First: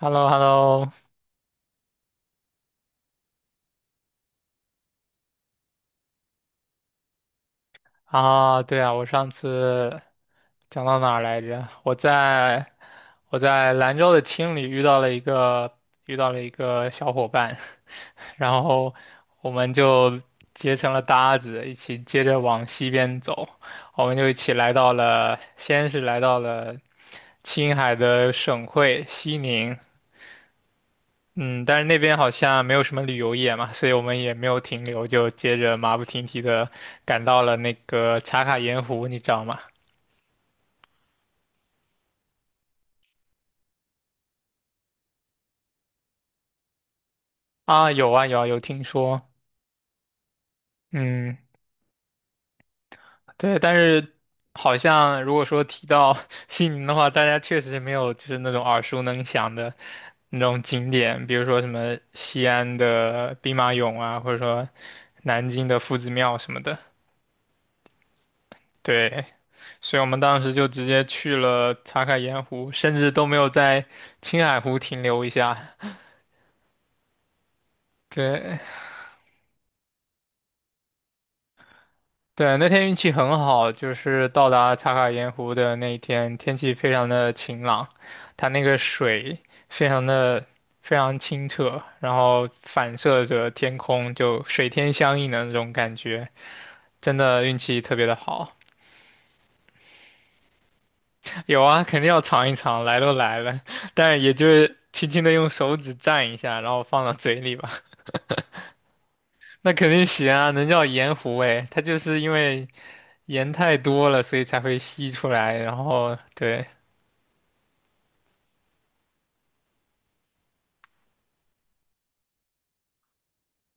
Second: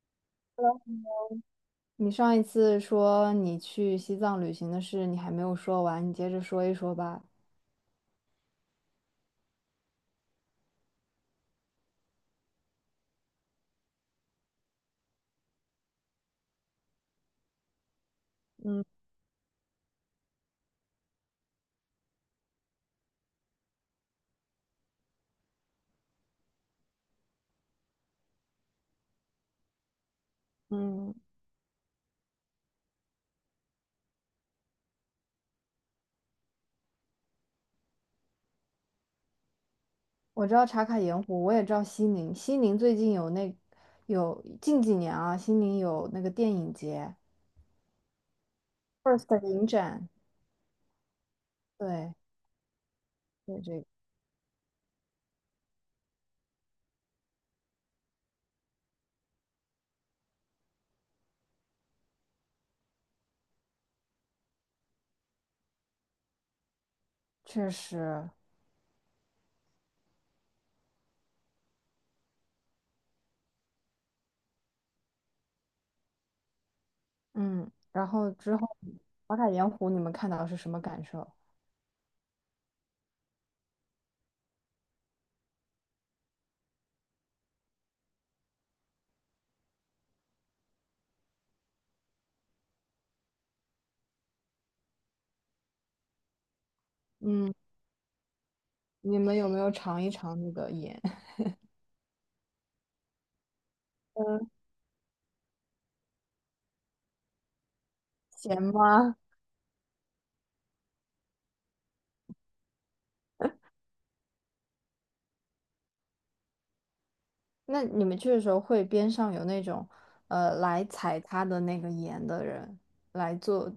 h e l l o h e l l o 你上一次说你去西藏旅行的事，你还没有说完，你接着说一说吧。啊，对啊，我上次讲到哪儿来着？我在兰州的青旅遇到了一个小伙伴，然后我们就结成了搭子，一起接着往西边走，我们就一起来到了，先是来到了青海的省会西宁，嗯，嗯，但是那边好像没有什么旅游业嘛，所以我们也没有停留，就接着马不停蹄的赶到了那个茶卡盐湖，你知道吗？我知道茶卡盐湖，我也知道西宁。西宁最近有近几年啊，西宁有那个电影节啊，有啊有啊，有听，FIRST 说，的影展，嗯，对对，对这但个是好像如果说提到 西宁的话，大家确实是没有就是那种耳熟能详的那种景点，比如说什么西安的兵马俑啊，或者说南京的夫子庙什么的，确实，对。所以我们当时就直接去了茶卡盐湖，甚至都没有在青海湖停留一下。嗯。然后之对后，茶卡盐湖你们看到是什么感受？对，那天运气很好，就是到达茶卡盐湖的那一天，天气非常的晴朗，它那个水非常的非常清澈，然后反射着天空，就水天相映的那种感觉，真的嗯，运气特别的好。你们有没有尝一尝那个盐？有啊，肯定要尝一尝，来都来了，但也就嗯，是轻轻的用手指蘸一下，然后放到嘴里吧。咸吗？那肯定行啊，能叫盐湖诶，它就是因为盐太多了，所以才会吸出来，然后对，那你们去的时候会边上有那种来采它的那个盐的人来做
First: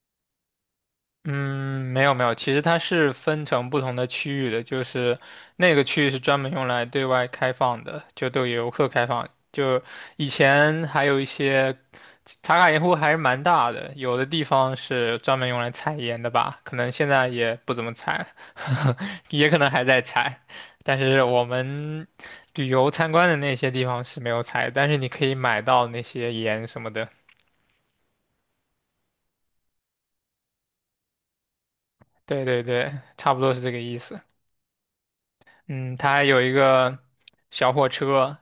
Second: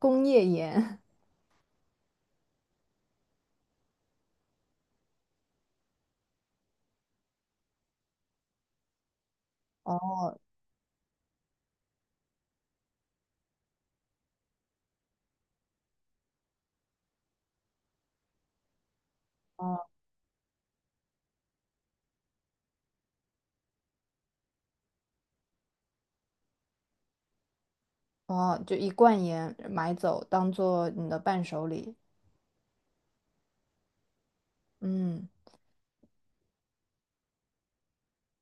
工业盐？嗯，没有没有，其实它是分成不同的区域的，就是那个区域是专门用来对外开放的，就对游客开放。就以哦前还有一些茶卡盐湖还是蛮大的，有的地方是专门用来采盐的吧，可能现在也不怎么采，也可能哦还在采。但是我们旅游参观的那些地方是没有采，但是你可以买到那些盐什么的。哦，就一罐盐买走当做你的伴手礼。对对对，差不多是这个意思。嗯，嗯，它还有一个小火车，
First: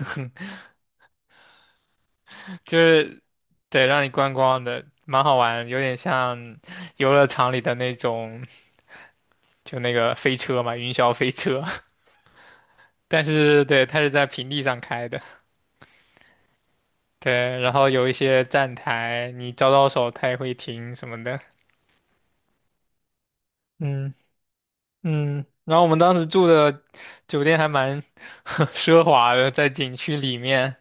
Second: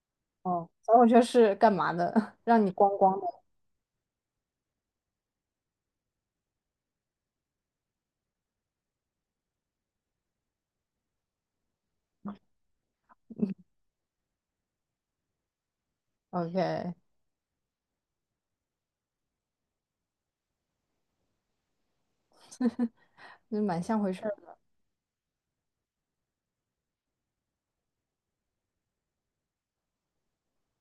哦，所以我就是干嘛的？让你就光光是的。对让你观光的，蛮好玩，有点像游乐场里的那种，就那个飞车嘛，云霄飞车。但是对，它是在平地上开的，OK，对，然后有一些站台，你招招手，它也会停什么的。那蛮像回嗯事儿的。嗯，然后我们当时住的酒店还蛮 奢华的，在景区里面，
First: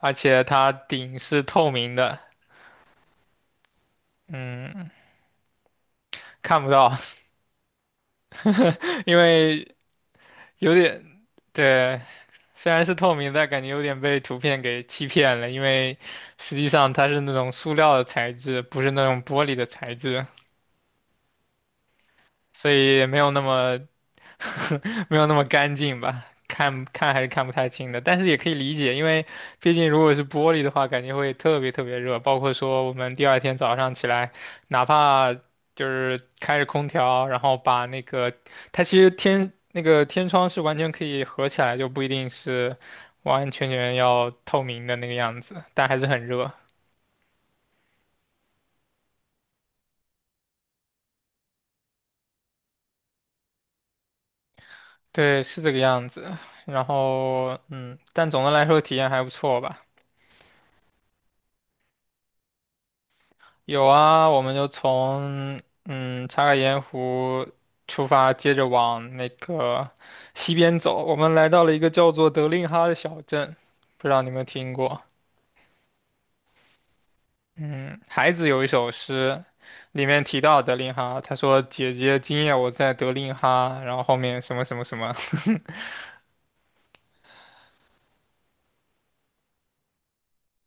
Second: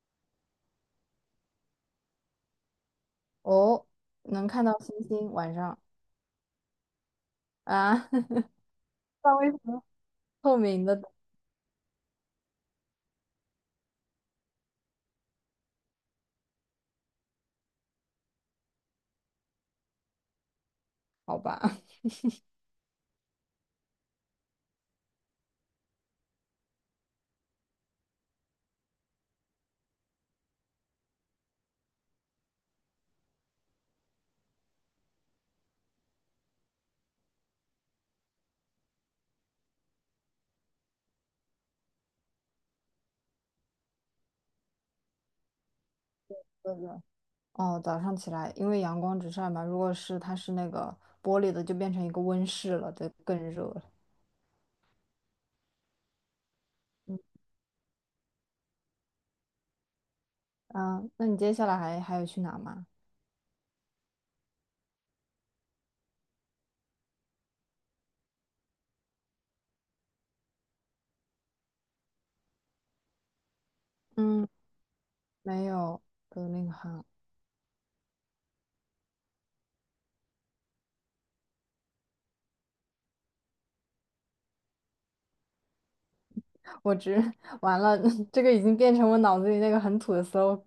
而且它顶是透明的。哦，能看到嗯，星星晚上看不到，啊？因那为什为么透有明的？点，对，虽然是透明，但感觉有点被图片给欺骗了，因为实际上它是那种塑料的材质，不是那种玻璃的材质，好吧，所以也没有那么 没有那么干净吧，看看还是看不太清的，但是也可以理解，因为毕竟如果是玻璃的话，感觉会特别特别热，包括说我们第二天早上起来，哪怕就是开着空调，然后把那个它其实天那个天窗是完全可以合起来，就不一定是完完全全要透明的那个样子，但还是很热，对的。哦，早上起来，因为阳光直晒嘛，如果是它是那个玻璃的，就变成一个温室了，就更热了。对，是这个样子。然嗯，后，嗯，但总的来说体验还不错吧。啊，那你接下来还有去哪吗？有啊，我们就从查卡盐湖出发，接着往那个西边走。我们来到了一个叫做德令哈的小镇，不知道你有没有嗯，听过？没有那个哈，嗯，孩子有一首诗，里面提到德令哈，他说：“姐姐，今夜我在德令哈。”然后后面什么什么什么，我只 完了，这个已经变成我脑子里那个很土的 slogan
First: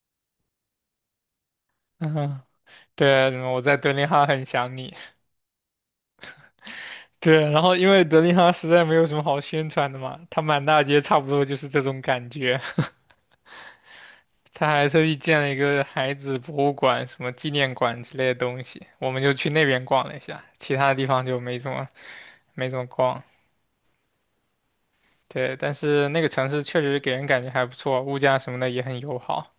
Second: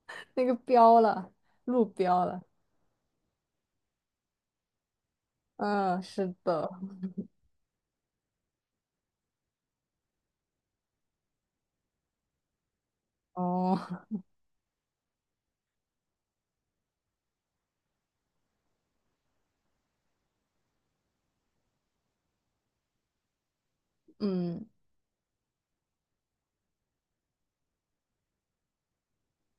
那个标了，路 标嗯，了。对，我在德令哈很想你。嗯，是的。对，然后因为德令哈实在没有什么好宣传的嘛，它满大街差不多就是这种感觉。哦，他还特意建了一个孩子博物馆、什么纪念馆之类的东西，我们就去那边逛了一下，其他地方就没怎么逛。嗯，对，但是那个城市确实给人感觉还不错，物价什么的也很友好。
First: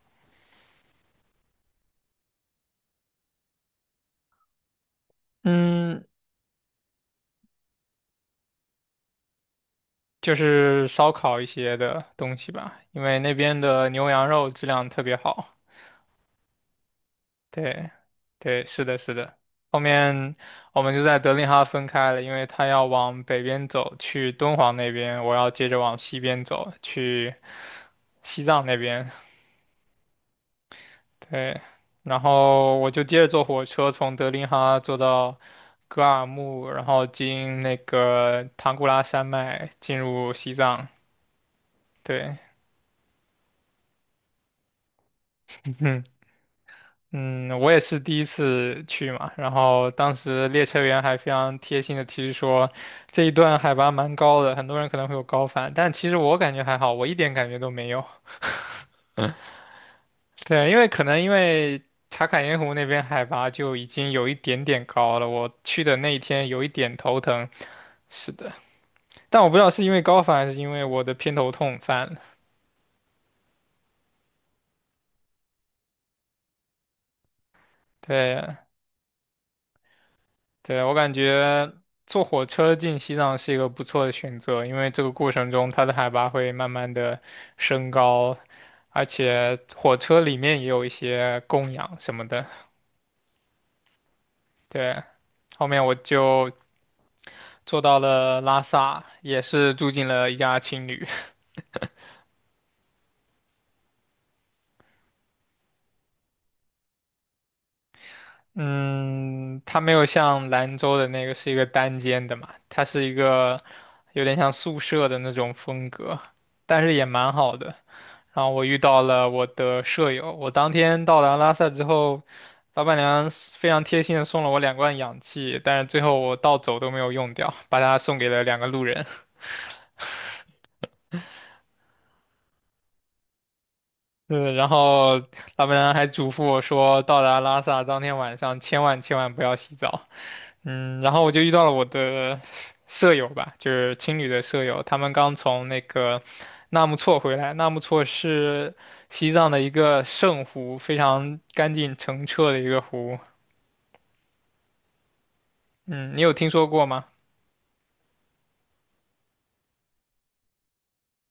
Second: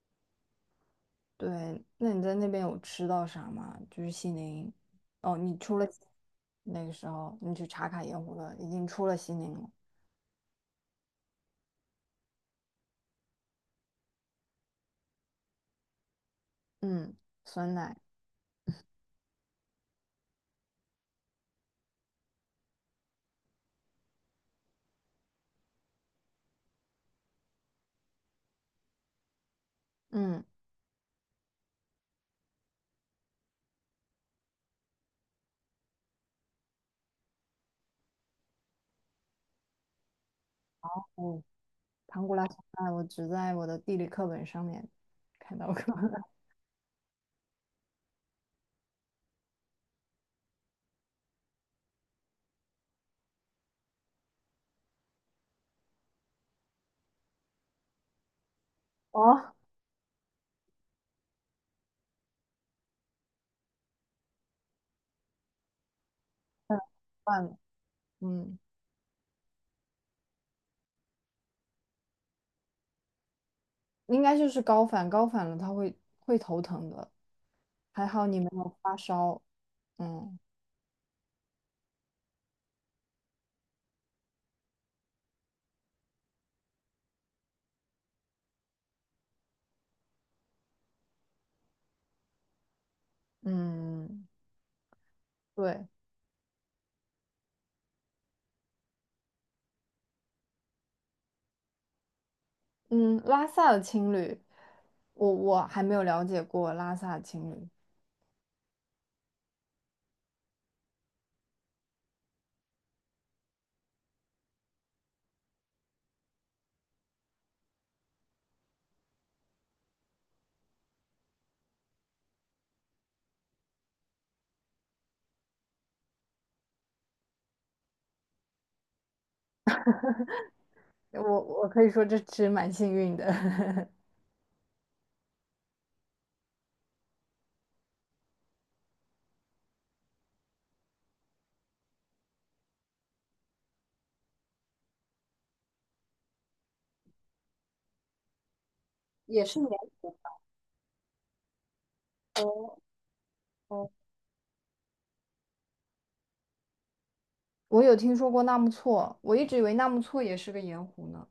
对，那你在那边有吃到啥吗？就是西宁，哦，你出了西嗯，那个时候，你去茶卡盐湖了，已经出了西宁了。就是烧烤一些的东西吧，因为那边的牛羊肉质量特别好。嗯，酸对，奶，对，是的，是的。后面我们就在德令哈分开了，因为他要往北边走去敦煌那边，我要接着往西边走去西藏那边。嗯，对，然后我就接着坐火车从德令哈坐到格尔木，然后经那个唐古拉山脉进入西藏。哦，唐古对，拉酸奶，我只在我的地理课本上面看到过。嗯。嗯，我也是第一次去嘛，然后当时列车员还非常贴心的提示说，这一段海拔蛮高的，很多人可能会有高反，但其实我感觉还好，我一点感觉都没有。哦，对，因为可能因为茶卡盐湖那边海拔就已经有一点点高了，我去的那一天有一嗯，点头算疼，了，是的，嗯，但我不知道是因为高反还是因为我的偏头痛犯了。应该就是高反，高反了他会头疼的，还好你没对，有发烧。嗯对，我感觉坐火车进西藏是一个不错的选择，因为这个过程中它的海拔会慢慢的升高，而且火车里面也有一些供氧什么的。嗯，对，后面对，我就坐到了拉萨，也是住进了一家青旅。嗯，拉萨的青旅，我还没有了解过拉萨的青旅，嗯，它没有像兰州的那个是一个单间的嘛，它是一个有点像宿舍的那种风格，但是也蛮好的。然后我遇到了我的舍友，我当天到达拉萨之后，老板娘是非常贴心的送了我两罐氧气，但是最后我到走都没有用掉，把它送给了两个路人。我可以说这是蛮幸运的。对，然后老板娘还嘱咐我说，到达拉萨当天晚上千万千万不要洗澡。嗯，然后我就遇到了我的舍友吧，就是青旅的舍友，他们刚从那个纳木错回来。纳木错是西也藏是的一年个轻圣湖，非常干净澄澈的一哦个湖。哦。嗯，你有听说过吗？我有听说过纳木错，我一直以为纳木错也是个盐湖呢。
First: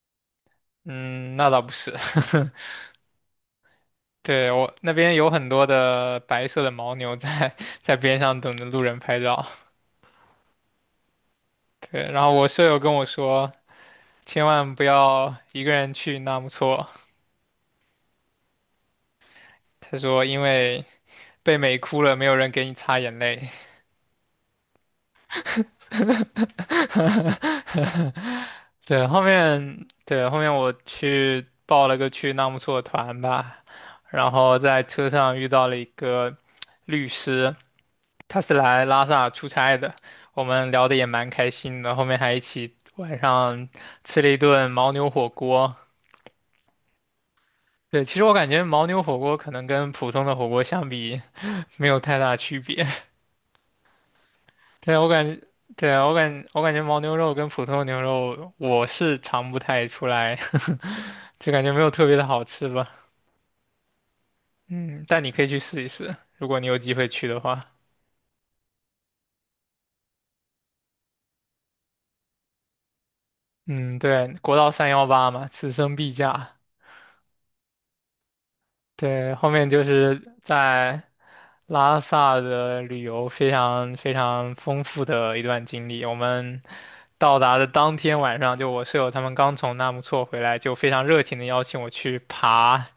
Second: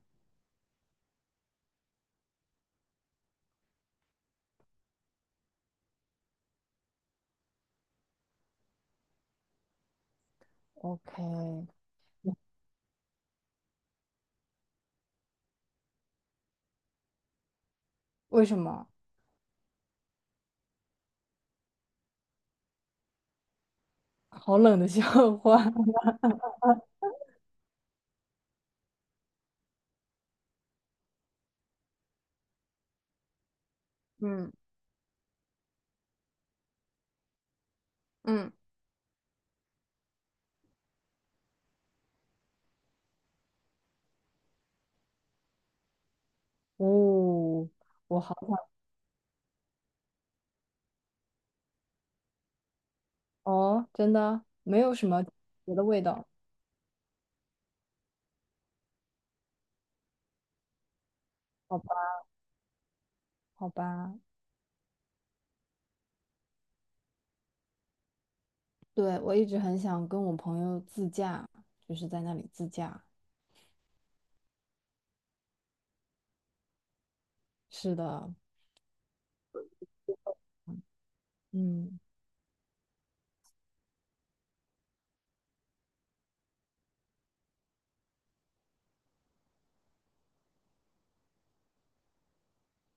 嗯，那倒不是。对，我那边有很多的白色的牦牛在 在边上等着路人拍照。？OK，对，然后我舍友跟我说。千万不要一个人去纳木错。为什么？他说，因为被美哭了，没有人给你擦眼泪。好冷的笑话。对，对，后面我去报了个去纳木错团吧，然嗯，后在车上遇到了一个律师，他嗯，是来拉萨出差的，我们聊得也蛮开心的，后面还一起晚上吃了一顿牦牛火锅。哦，对，其我实我好感觉想牦牛火锅可能跟普通的火锅相比，没有太大区别。哦，真的没 有对，什我么感觉，别的对味啊，道，我感觉牦牛肉跟普通牛肉我是尝不太出来，就感觉好没吧，有特别的好吃吧。好吧。嗯，但你可以去试一试，如果你有机会去的话。对，我一直很想跟我朋友自驾，就是在那里自驾。嗯，对，国道三幺八嘛，此生必驾。是的，对，后面就是在嗯，拉萨的旅游非常非常丰富的一段经历。我们到达的当天晚上，就我舍友他们刚从纳木错回来，就非常热情的邀请我去爬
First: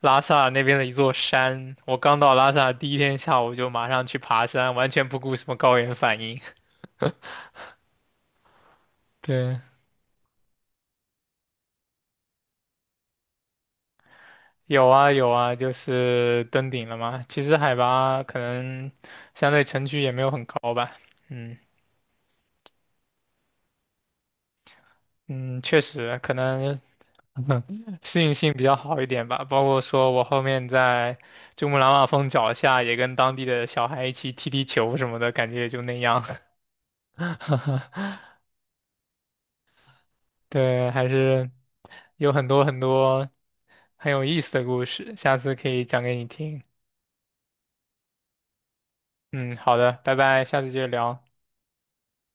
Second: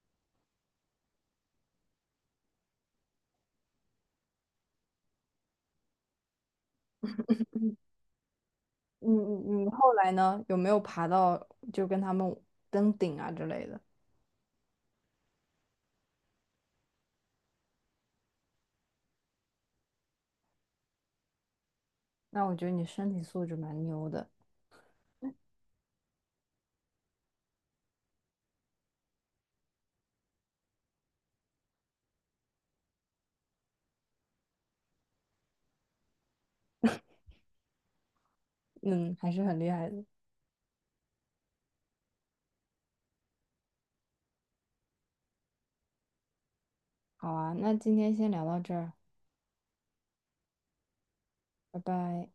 拉萨那边的一座山。我刚到拉萨第一天下午就马上去爬山，完全不顾什么高原反应。嗯 嗯，对，你后来呢？有没有爬到就跟他们登顶啊之类的？有啊有啊，就是登顶了嘛。其实海拔可能相对城区也没有很高吧，嗯。那我觉得你身体素质蛮牛的。嗯，确实，可能 适应性比较好一点吧。包括说我后面在珠穆朗玛峰脚下，也跟当地的小孩一起踢踢球什么的，感觉也就那样。嗯，还是很厉害的。对，还是有很多很多很有意思的故事，下次可以讲给你听。好啊，那今天先聊到这儿，嗯，好的，拜拜，下次接着聊。拜拜。